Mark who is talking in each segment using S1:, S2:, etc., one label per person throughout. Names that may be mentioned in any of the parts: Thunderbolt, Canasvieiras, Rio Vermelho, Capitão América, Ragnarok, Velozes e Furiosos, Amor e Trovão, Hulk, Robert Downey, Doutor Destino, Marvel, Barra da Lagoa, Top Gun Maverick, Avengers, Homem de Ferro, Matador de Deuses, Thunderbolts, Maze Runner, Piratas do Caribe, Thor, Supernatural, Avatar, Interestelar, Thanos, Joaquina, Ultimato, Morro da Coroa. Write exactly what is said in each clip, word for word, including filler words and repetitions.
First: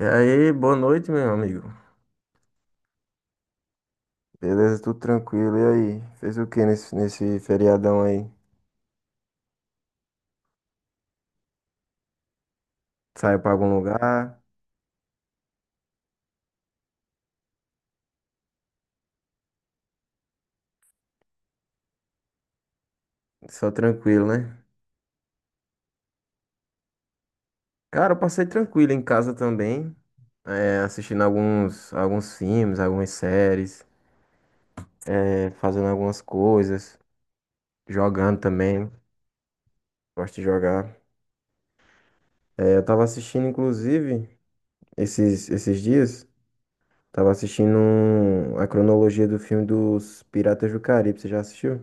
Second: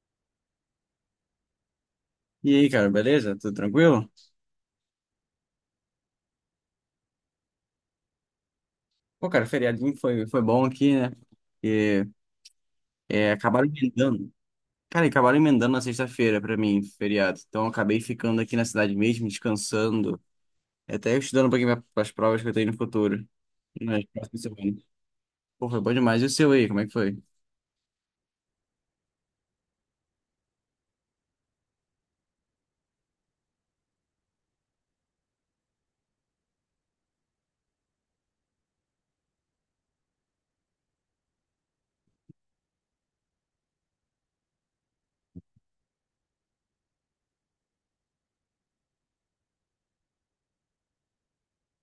S1: E aí, boa noite, meu amigo.
S2: E aí, cara, beleza? Tudo tranquilo?
S1: Beleza, tudo tranquilo. E aí? Fez o que nesse, nesse feriadão aí?
S2: Pô, cara, feriadinho foi, foi bom aqui, né? E é,
S1: Saiu pra
S2: acabaram
S1: algum
S2: emendando.
S1: lugar?
S2: Cara, acabaram emendando na sexta-feira pra mim, feriado. Então, eu acabei ficando aqui na cidade mesmo, descansando. Até estudando um pouquinho para as provas que eu tenho no futuro.
S1: Só
S2: Nas
S1: tranquilo,
S2: próximas
S1: né?
S2: semanas. Pô, foi bom demais. E o seu aí, como é que foi?
S1: Cara, eu passei tranquilo em casa também, é, assistindo alguns, alguns filmes, algumas séries, é, fazendo algumas coisas, jogando também. Gosto de jogar. É, eu tava assistindo, inclusive, esses, esses dias, tava assistindo um- a cronologia do filme dos Piratas do Caribe. Você já assistiu?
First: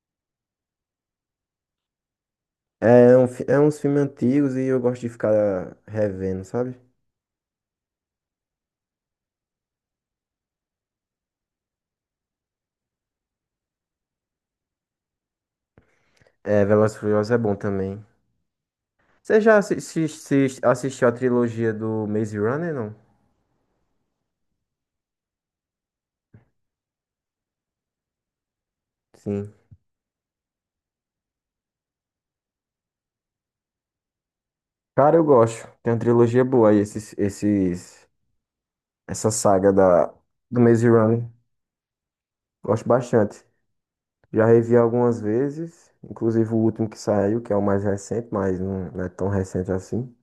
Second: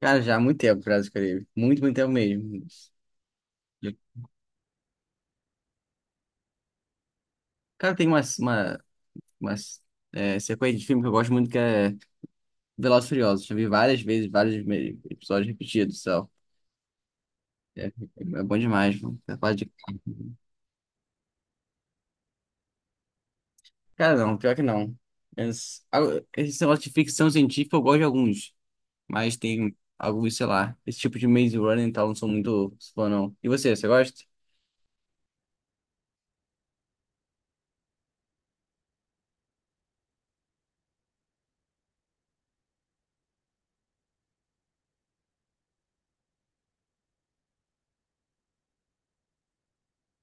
S2: Cara, já há muito tempo, Brasil Caribe. Muito, muito tempo mesmo.
S1: É, um, fi- é uns
S2: E,
S1: filmes antigos e eu gosto de ficar revendo, sabe?
S2: Cara, tem umas, uma, umas é, sequência de filme que eu gosto muito, que é Velozes e Furiosos. Já vi várias vezes, vários me- episódios repetidos.
S1: É, Velozes e Furiosos é bom
S2: É,
S1: também.
S2: é bom demais, mano. Você
S1: Você
S2: fala
S1: já
S2: de-
S1: assi-
S2: carro.
S1: assi- assistiu a trilogia do Maze Runner, não?
S2: Cara, não, pior que não. Esse, ah, esse negócio de ficção científica eu gosto de alguns, mas
S1: Sim.
S2: tem alguns, sei lá, esse tipo de Maze Runner e tal, não sou muito fã, não. E você, você gosta?
S1: Cara, eu gosto. Tem uma trilogia boa aí, esses, esses, essa saga da, do Maze Runner. Gosto bastante. Já revi algumas vezes, inclusive o último que saiu, que é o mais recente, mas não, não é tão recente assim.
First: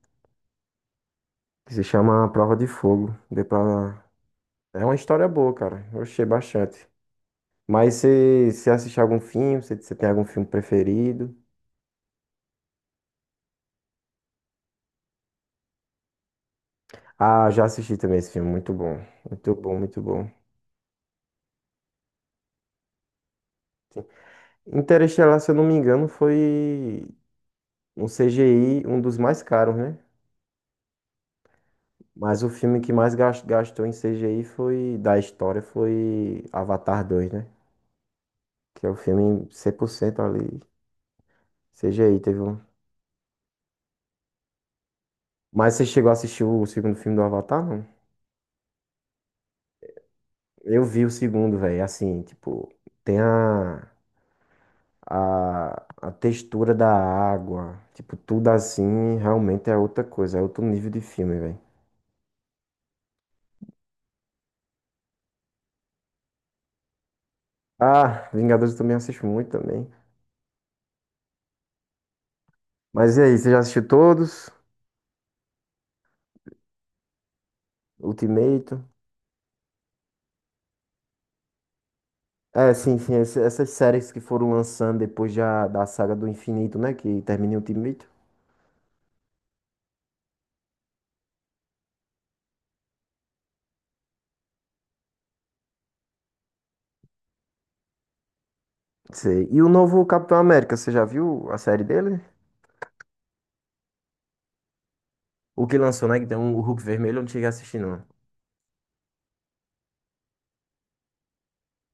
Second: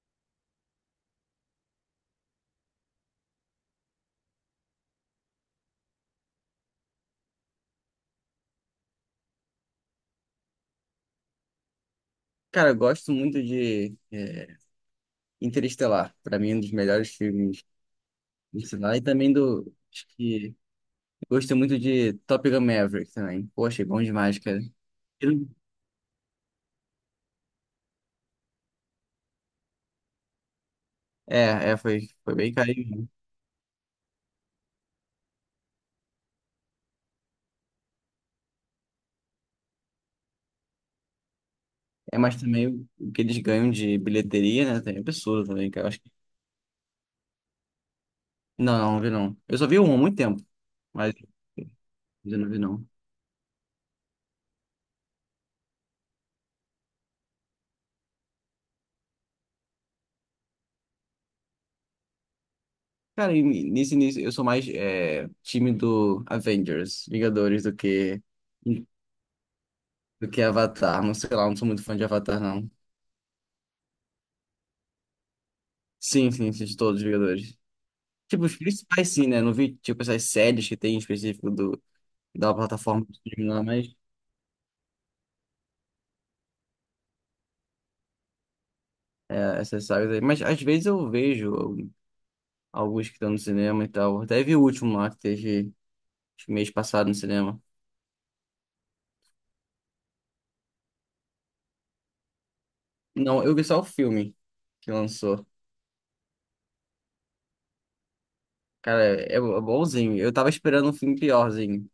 S1: Que se chama A Prova de Fogo. Deu pra... É uma história boa, cara. Eu achei bastante. Mas você, você assiste algum filme? Você, você tem algum filme preferido?
S2: Cara, eu gosto muito de é, Interestelar, pra mim é um dos melhores
S1: Ah,
S2: filmes
S1: já assisti também esse filme. Muito
S2: de lá,
S1: bom.
S2: e também
S1: Muito
S2: do,
S1: bom, muito
S2: acho
S1: bom.
S2: que, gosto muito de Top Gun Maverick também. Poxa, é bom demais, cara.
S1: Interestelar, se eu não me engano, foi um C G I, um dos mais caros, né?
S2: É, é, foi, foi
S1: Mas o
S2: bem
S1: filme que
S2: carinho, né?
S1: mais gas- gastou em C G I foi, da história foi Avatar dois, né? Que é o filme cem por cento ali.
S2: É,
S1: C G I
S2: mas
S1: teve um.
S2: também o o que eles ganham de bilheteria, né, tem é absurdo também,
S1: Mas
S2: cara.
S1: você
S2: Eu acho
S1: chegou
S2: que...
S1: a assistir o segundo filme do Avatar, não?
S2: Não, não, não vi não. Eu só vi um há muito tempo,
S1: Eu vi o
S2: mas
S1: segundo, velho. Assim,
S2: eu não vi
S1: tipo,
S2: não.
S1: tem a. a, a textura da água, tipo, tudo assim, realmente é outra coisa, é outro nível de filme, velho.
S2: Cara, e nesse início eu sou mais é, time do Avengers, Vingadores, do que
S1: Ah, Vingadores eu também assisto muito também.
S2: do que Avatar. Não sei lá, não sou muito fã de Avatar, não.
S1: Mas e aí, você já assistiu todos?
S2: Sim, sim, assisti todos os Vingadores. Tipo, os
S1: Ultimato?
S2: principais sim, né? Não vi, tipo, essas séries que tem em específico do, da
S1: É, sim,
S2: plataforma do
S1: sim, esse-
S2: streaming lá,
S1: essas
S2: mas
S1: séries que foram lançando depois já da saga do infinito, né, que termina em Ultimato.
S2: é, essas sagas aí. Mas às vezes eu vejo alguns que estão no cinema e tal. Até vi o último lá que teve acho que mês passado no cinema.
S1: Sei. E o novo Capitão América, você já viu a série dele?
S2: Não, eu vi só o filme que lançou.
S1: O que lançou, né, que tem um o Hulk vermelho, eu não cheguei a assistir, não.
S2: Cara, é é bonzinho. Eu tava esperando um filme piorzinho.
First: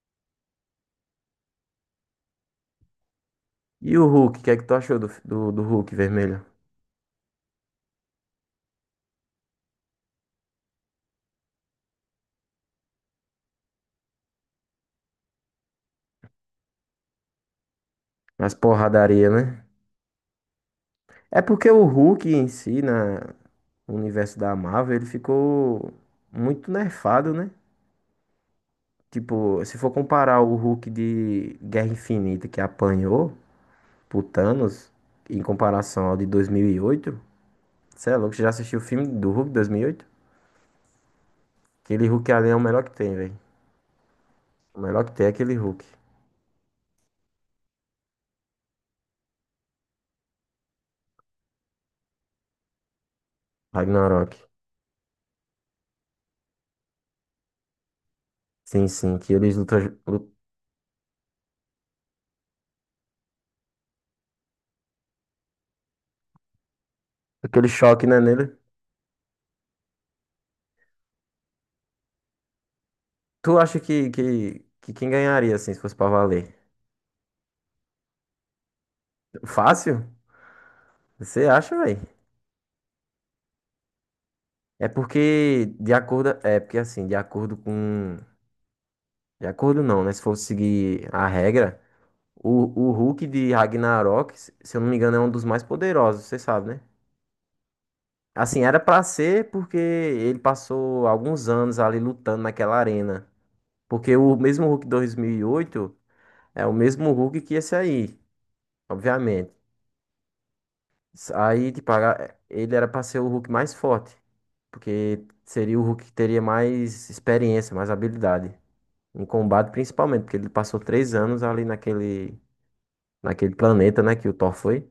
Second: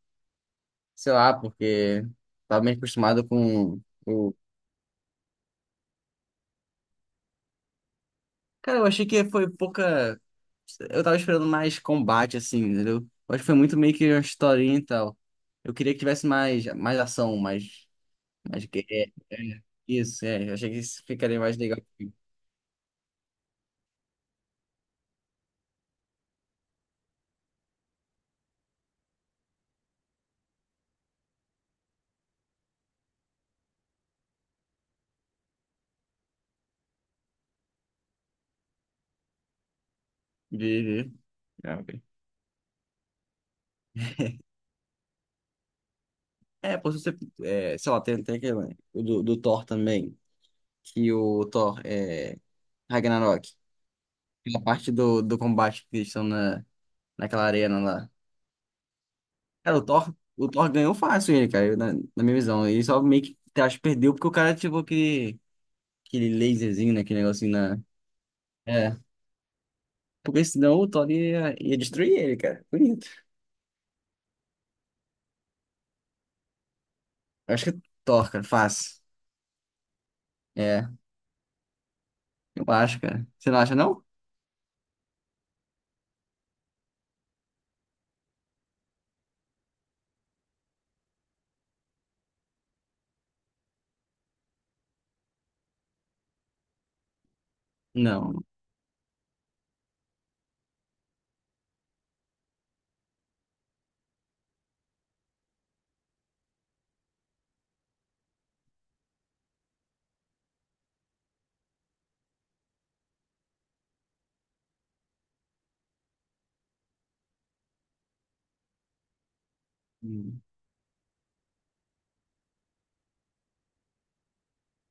S2: Sei lá, porque tava meio acostumado com
S1: E o Hulk,
S2: o.
S1: o que é que tu achou do, do, do Hulk vermelho?
S2: Cara, eu achei que foi pouca. Eu tava esperando mais combate, assim, entendeu? Eu acho que foi muito meio que uma historinha e tal. Eu queria que tivesse mais, mais ação, mais.
S1: As
S2: Mais... guerra.
S1: porradaria,
S2: É,
S1: né?
S2: isso, é. Eu achei que isso ficaria
S1: É
S2: mais
S1: porque
S2: legal.
S1: o Hulk em si, na, no universo da Marvel, ele ficou muito nerfado, né? Tipo, se for comparar o Hulk de Guerra Infinita que apanhou pro Thanos, em comparação ao de dois mil e oito, cê é louco, você já assistiu o filme do Hulk de dois mil e oito?
S2: Vi, vi. Ah, ok.
S1: Aquele Hulk ali é o melhor que tem, velho. O melhor que tem é aquele Hulk.
S2: É, pô, se você, é, sei lá, tem até aquele, o do, do Thor também, que o Thor é Ragnarok,
S1: Ragnarok.
S2: aquela parte do, do combate que eles estão na, naquela arena lá.
S1: Sim, sim, que eles
S2: Cara,
S1: lutam,
S2: o Thor,
S1: lutam
S2: o Thor ganhou fácil ele, cara, eu- na, na minha visão. Ele só meio que, acho, que perdeu porque o cara ativou aquele, aquele laserzinho, né, aquele negocinho
S1: aquele
S2: na...
S1: choque, né, nele.
S2: É, porque senão o Thor ia, ia destruir ele, cara. Bonito.
S1: Tu acha que, que, que quem ganharia, assim, se fosse pra valer?
S2: Eu acho que é Thor, cara, fácil.
S1: Fácil?
S2: É,
S1: Você acha, velho?
S2: eu acho, cara. Você não acha, não?
S1: É porque de acordo, é porque assim, de acordo com, de acordo não, né? Se for seguir a regra, o, o Hulk de Ragnarok, se eu não me engano, é um dos mais poderosos, você sabe, né?
S2: Não.
S1: Assim, era pra ser porque ele passou alguns anos ali lutando naquela arena. Porque o mesmo Hulk dois mil e oito é o mesmo Hulk que esse aí, obviamente. Aí, tipo, a- ele era pra ser o Hulk mais forte, porque seria o Hulk que teria mais experiência, mais habilidade. Em combate, principalmente, porque
S2: Hum.
S1: ele passou três anos ali naquele, naquele planeta, né? Que o Thor foi.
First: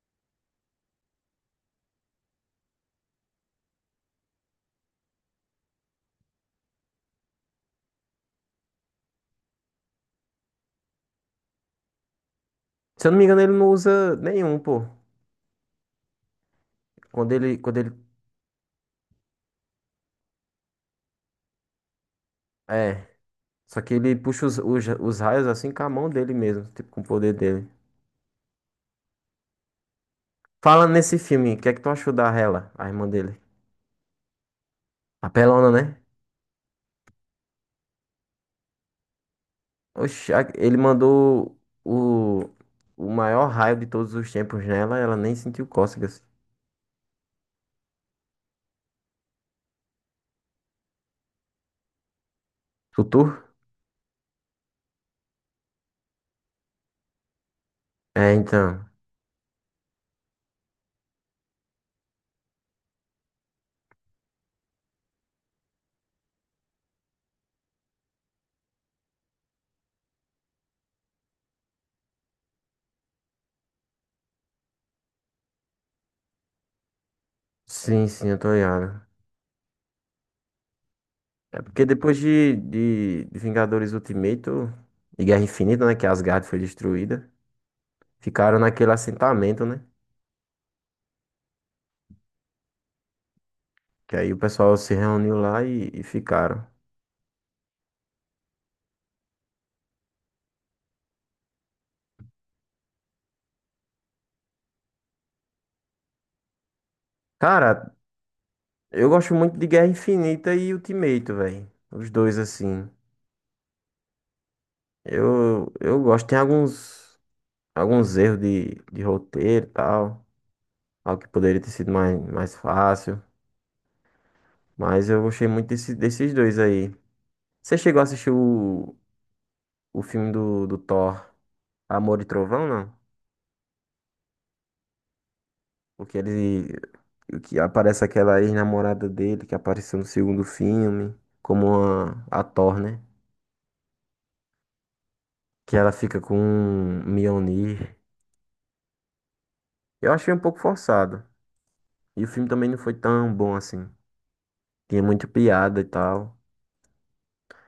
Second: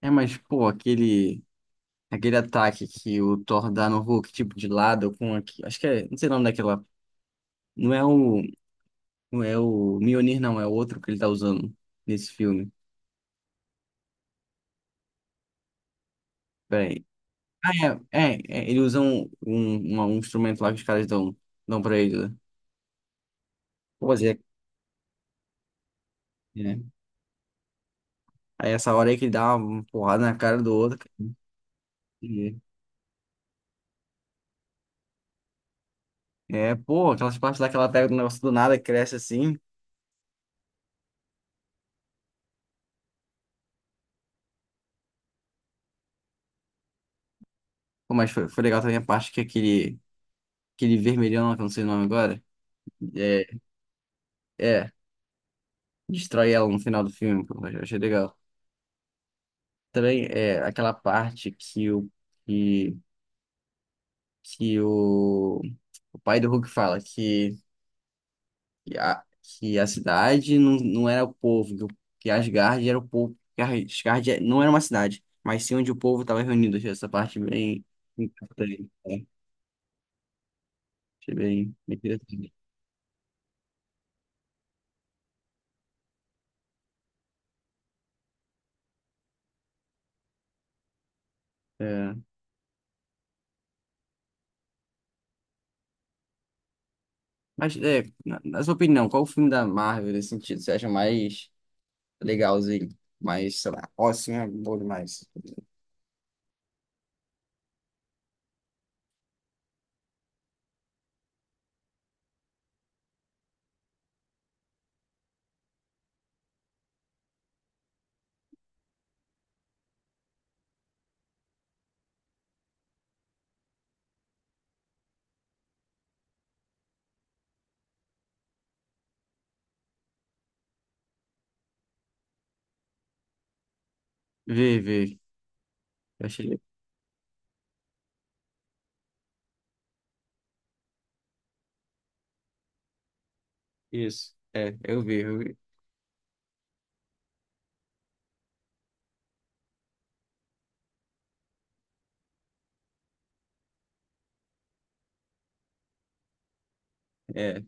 S2: É, mas, pô, aquele... Aquele ataque que o Thor dá no Hulk, tipo, de lado, com aqui. Acho que é. Não sei o nome daquela. Não é o. Não é o Mjolnir, não, é o outro que ele tá usando nesse filme.
S1: Se eu não me engano, ele não usa nenhum, pô.
S2: Peraí.
S1: Quando ele,
S2: Ah,
S1: quando ele,
S2: é, é, é, Ele usa um, um, uma- um instrumento lá que os caras dão, dão pra ele, né?
S1: é. Só que ele
S2: Pô, Zé,
S1: puxa os, os, os raios assim com a mão dele mesmo,
S2: é.
S1: tipo, com o poder dele.
S2: Aí essa hora aí que ele dá uma porrada na cara do
S1: Fala
S2: outro,
S1: nesse
S2: cara.
S1: filme, o que é que tu achou da
S2: E-
S1: Hela, a irmã dele? A pelona, né?
S2: É, pô, aquelas partes lá que ela pega do negócio do nada, cresce assim.
S1: Oxe, a- ele mandou o, o maior raio de todos os tempos nela, ela nem sentiu cócegas.
S2: Pô, mas foi, foi legal também a parte que é aquele. Aquele vermelhão lá, que eu não sei o nome agora.
S1: Tutu?
S2: É. É. Destrói ela no final do filme, pô, eu achei
S1: É,
S2: legal.
S1: então.
S2: Também é aquela parte que o, que, que o, o pai do Hulk fala que, que, a, que a cidade não, não era o povo, que, o- que Asgard era o povo, que Asgard é- não era uma cidade, mas sim onde o povo estava reunido. Achei essa parte bem
S1: Sim, sim, eu tô
S2: importante,
S1: ligado.
S2: né? Achei
S1: É
S2: bem,
S1: porque
S2: bem
S1: depois
S2: interessante.
S1: de, de, de Vingadores Ultimato e Guerra Infinita, né? Que Asgard foi destruída. Ficaram naquele assentamento, né?
S2: É,
S1: Que aí o pessoal se reuniu lá e, e ficaram.
S2: mas, é, na, na sua opinião, qual o filme da Marvel nesse sentido? Você acha mais legalzinho? Mais, sei lá, ó, assim é bom demais.
S1: Cara, eu gosto muito de Guerra Infinita e Ultimato, velho. Os dois, assim. Eu, eu gosto. Tem alguns, alguns erros de, de roteiro e tal. Algo que poderia ter sido mais, mais fácil. Mas eu gostei muito desse, desses dois aí. Você chegou a assistir o, o filme do, do Thor, Amor e Trovão, não?
S2: Vê, vê.
S1: Porque
S2: Eu achei
S1: ele. Que aparece aquela ex-namorada dele que apareceu no segundo filme, como a, a Thor, né?
S2: isso. É, eu vi, eu vi.
S1: Que ela fica com um Mjolnir. Eu achei um pouco forçado. E o filme também não foi tão bom assim. Tinha muita piada e tal.
S2: É,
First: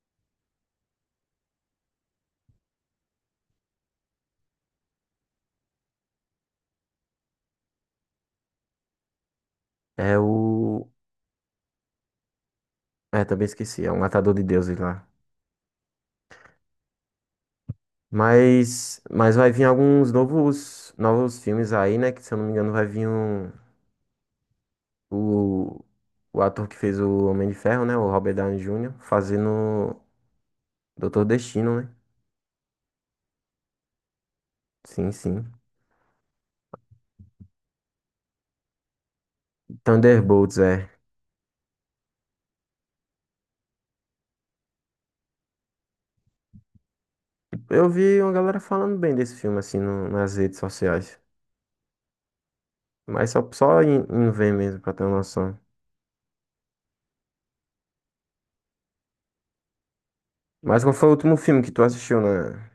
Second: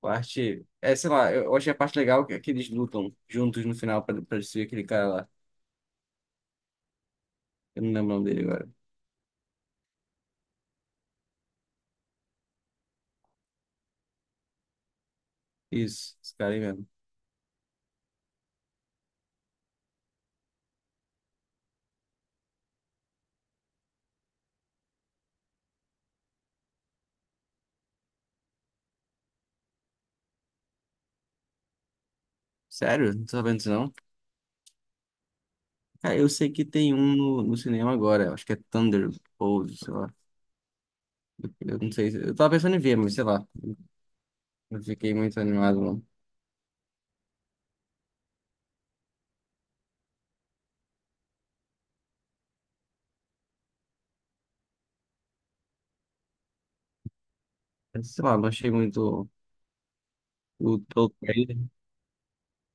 S2: parte. É, sei lá, eu eu achei a parte legal que, é que eles lutam juntos no final pra, pra destruir aquele cara lá. Eu não lembro o nome dele agora.
S1: É o. É, também esqueci. É um Matador de Deuses lá.
S2: Isso, esse cara aí mesmo.
S1: Mas. Mas vai vir alguns novos. Novos filmes aí, né? Que se eu não me engano vai vir um. O. O ator que fez o Homem de Ferro, né? O Robert Downey júnior fazendo Doutor Destino, né?
S2: Sério? Não tô sabendo disso não?
S1: Sim, sim.
S2: Cara, eu sei que tem um no, no cinema agora. Acho que é Thunderbolt, sei lá.
S1: Thunderbolts, é.
S2: Eu, eu não sei. se- Eu tava pensando em ver, mas sei lá. Não fiquei muito animado, não.
S1: Eu vi uma galera falando bem desse filme, assim, no- nas redes sociais. Mas só, só em, em ver mesmo, pra ter uma noção.
S2: Sei lá, não achei muito o
S1: Mas qual foi
S2: todo
S1: o último
S2: trailer.
S1: filme que tu assistiu na,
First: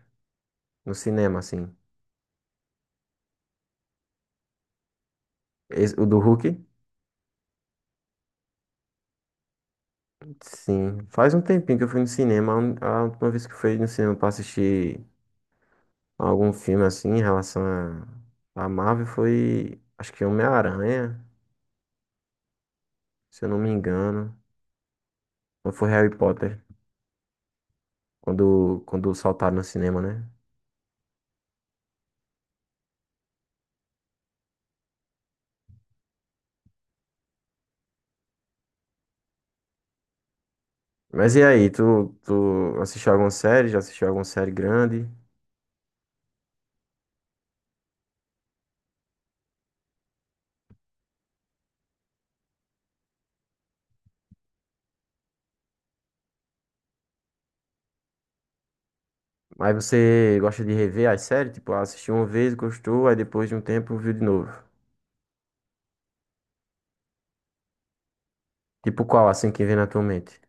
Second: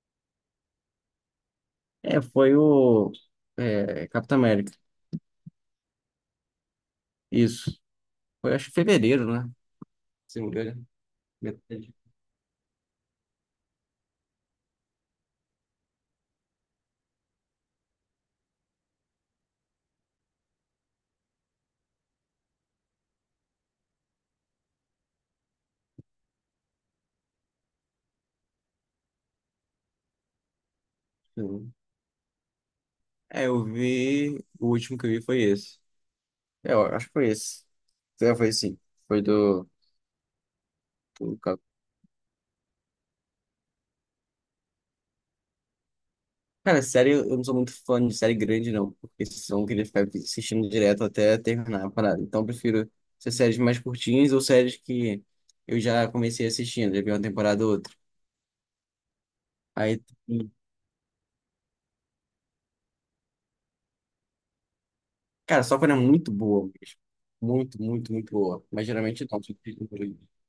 S1: no cinema, assim?
S2: É, foi o. É, Capitão América.
S1: Esse- o do Hulk?
S2: Isso. Foi, acho que fevereiro, né? Se não me engano.
S1: Sim. Faz um tempinho que eu fui no cinema. A un- a última vez que eu fui no cinema pra assistir algum filme, assim, em relação a, a Marvel foi, acho que Homem-Aranha, se eu não me engano. Ou foi Harry Potter, quando, quando saltaram no cinema, né?
S2: Sim. É, eu vi. O último que eu vi foi esse. É, eu acho que foi esse. É, foi sim. Foi do,
S1: Mas
S2: do...
S1: e
S2: Ca-
S1: aí, tu, tu assistiu alguma série? Já assistiu alguma série grande?
S2: Cara, série, eu não sou muito fã de série grande, não. Porque senão eu queria ficar assistindo direto até terminar a parada. Então eu prefiro ser séries mais curtinhas ou séries que eu já comecei assistindo. Já vi uma temporada ou outra.
S1: Mas
S2: Aí,
S1: você
S2: e,
S1: gosta de rever as séries? Tipo, ah, assistiu uma vez, gostou, aí depois de um tempo viu de novo.
S2: cara, só quando é muito boa mesmo. Muito, muito, muito boa. Mas
S1: Tipo
S2: geralmente
S1: qual,
S2: não.
S1: assim, que vem na tua mente?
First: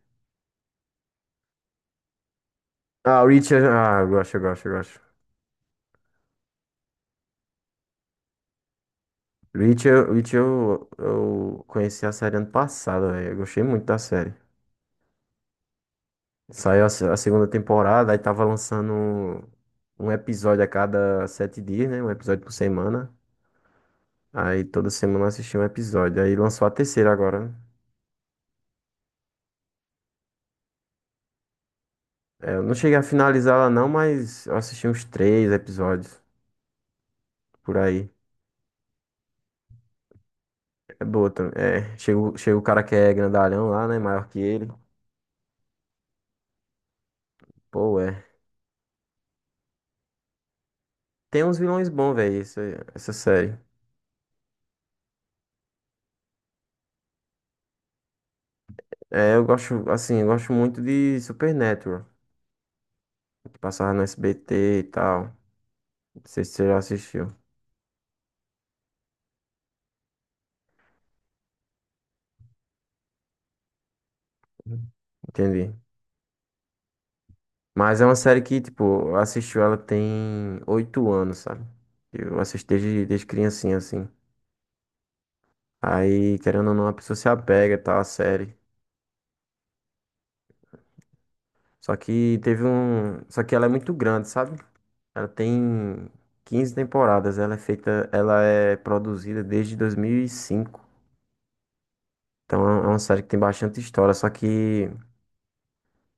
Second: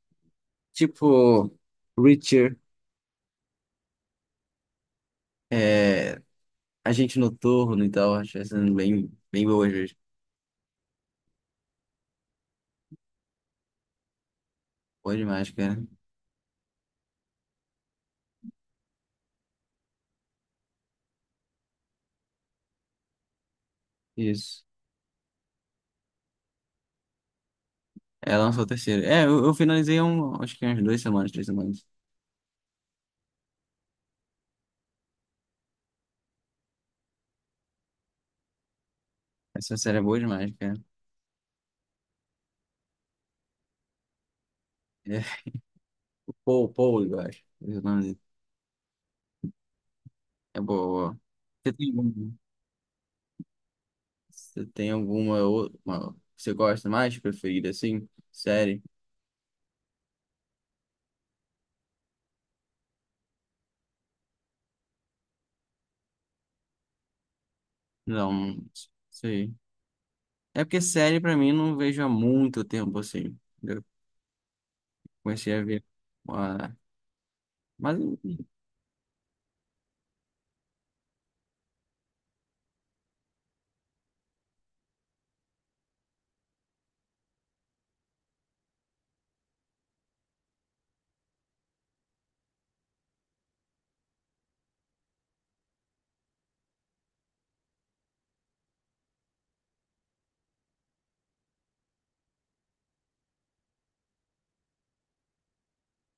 S2: Tipo, Reacher,
S1: Ah, Reacher. Ah, eu gosto, eu gosto, eu gosto.
S2: é, A gente noturno e tal, acho que tá sendo bem, bem boa às vezes.
S1: Reacher, Reacher eu, eu conheci a série ano passado, velho. Eu gostei muito da série.
S2: Boa demais, cara.
S1: Saiu a, se- a segunda temporada, aí tava lançando um um episódio a cada sete dias, né? Um episódio por semana. Aí
S2: Isso.
S1: toda semana eu assistia um episódio. Aí lançou a terceira agora, né?
S2: É, lançou a terceira. É, eu, eu finalizei há um, acho que umas duas semanas, três semanas.
S1: É, eu não cheguei a finalizar ela não, mas eu assisti uns três episódios por aí.
S2: Essa série é boa demais, cara.
S1: É boa também. É, chega, o- chega o cara que é grandalhão lá, né? Maior que ele.
S2: É. Paul, Paul, eu acho. Esse é o
S1: Pô,
S2: nome dele.
S1: é.
S2: É boa, boa.
S1: Tem uns
S2: Você
S1: vilões
S2: tem
S1: bons,
S2: algum,
S1: velho, essa, essa série.
S2: você tem alguma ou- uma, você gosta mais, preferida, assim? Série?
S1: É, eu gosto, assim, eu gosto muito de Supernatural, que passava no S B T e tal. Não sei se você já assistiu.
S2: Não, não sei. É porque série pra mim não vejo há muito tempo, assim. Eu
S1: Uhum.
S2: comecei a
S1: Entendi.
S2: ver uma... Mas,
S1: Mas é uma série que, tipo, eu assisti ela tem oito anos, sabe? Eu assisti desde, desde criancinha, assim. Aí, querendo ou não, a pessoa se apega e tal, à série. Só que teve um. Só que ela é muito grande, sabe? Ela tem quinze temporadas. Ela é feita. Ela é produzida desde dois mil e cinco. Então é uma série que tem bastante história. Só que.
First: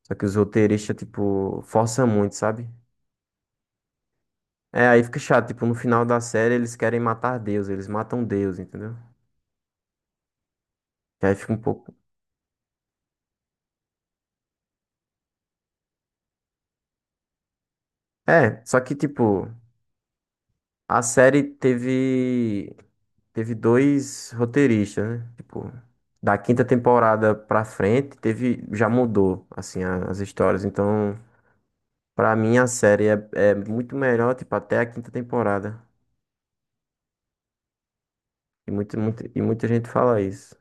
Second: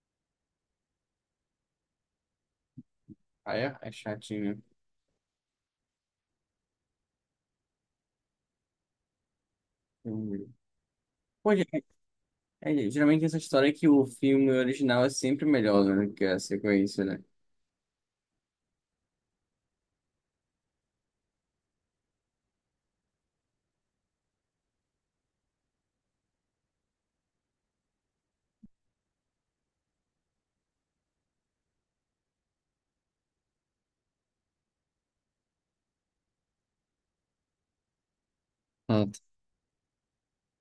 S1: Só que os roteiristas, tipo, forçam muito, sabe?
S2: ah, é? É chatinho,
S1: É, aí fica chato. Tipo, no final da série eles querem matar Deus. Eles matam Deus, entendeu?
S2: né?
S1: E aí fica
S2: Pô,
S1: um
S2: ge-
S1: pouco.
S2: é, geralmente essa história é que o filme original é sempre melhor, né, do que a sequência, né?
S1: É, só que, tipo, a série teve. Teve dois roteiristas, né? Tipo, da quinta temporada pra frente, teve, já mudou, assim, a- as histórias. Então, pra mim, a série é, é muito melhor, tipo, até a quinta temporada. E, muito,
S2: Ah,
S1: muito, e muita gente fala isso.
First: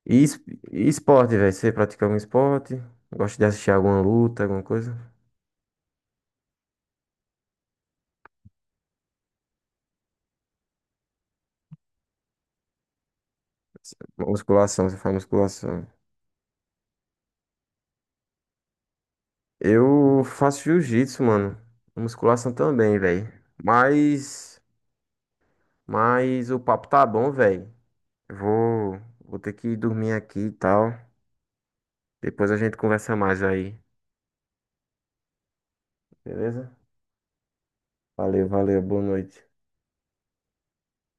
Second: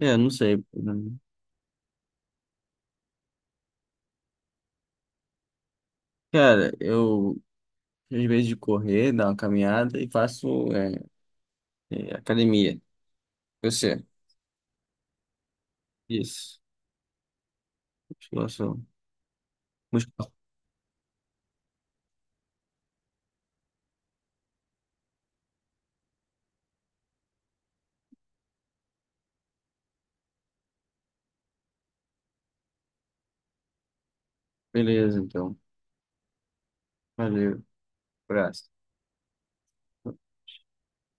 S2: é,
S1: E,
S2: não
S1: es-
S2: sei,
S1: e
S2: né.
S1: esporte, velho? Você pratica algum esporte? Gosta de assistir alguma luta, alguma coisa?
S2: Cara, eu, às vezes de correr, dar uma caminhada e faço é, é, academia. Você?
S1: Musculação, você faz musculação.
S2: Isso. Musculação.
S1: Eu
S2: Musculação.
S1: faço jiu-jitsu, mano. Musculação também, velho. Mas, mas o papo tá bom, velho. Vou, vou ter que dormir aqui e tal. Depois a gente conversa mais aí,
S2: Beleza, então.
S1: beleza?
S2: Valeu.
S1: Valeu,
S2: Abraço.
S1: valeu, boa noite.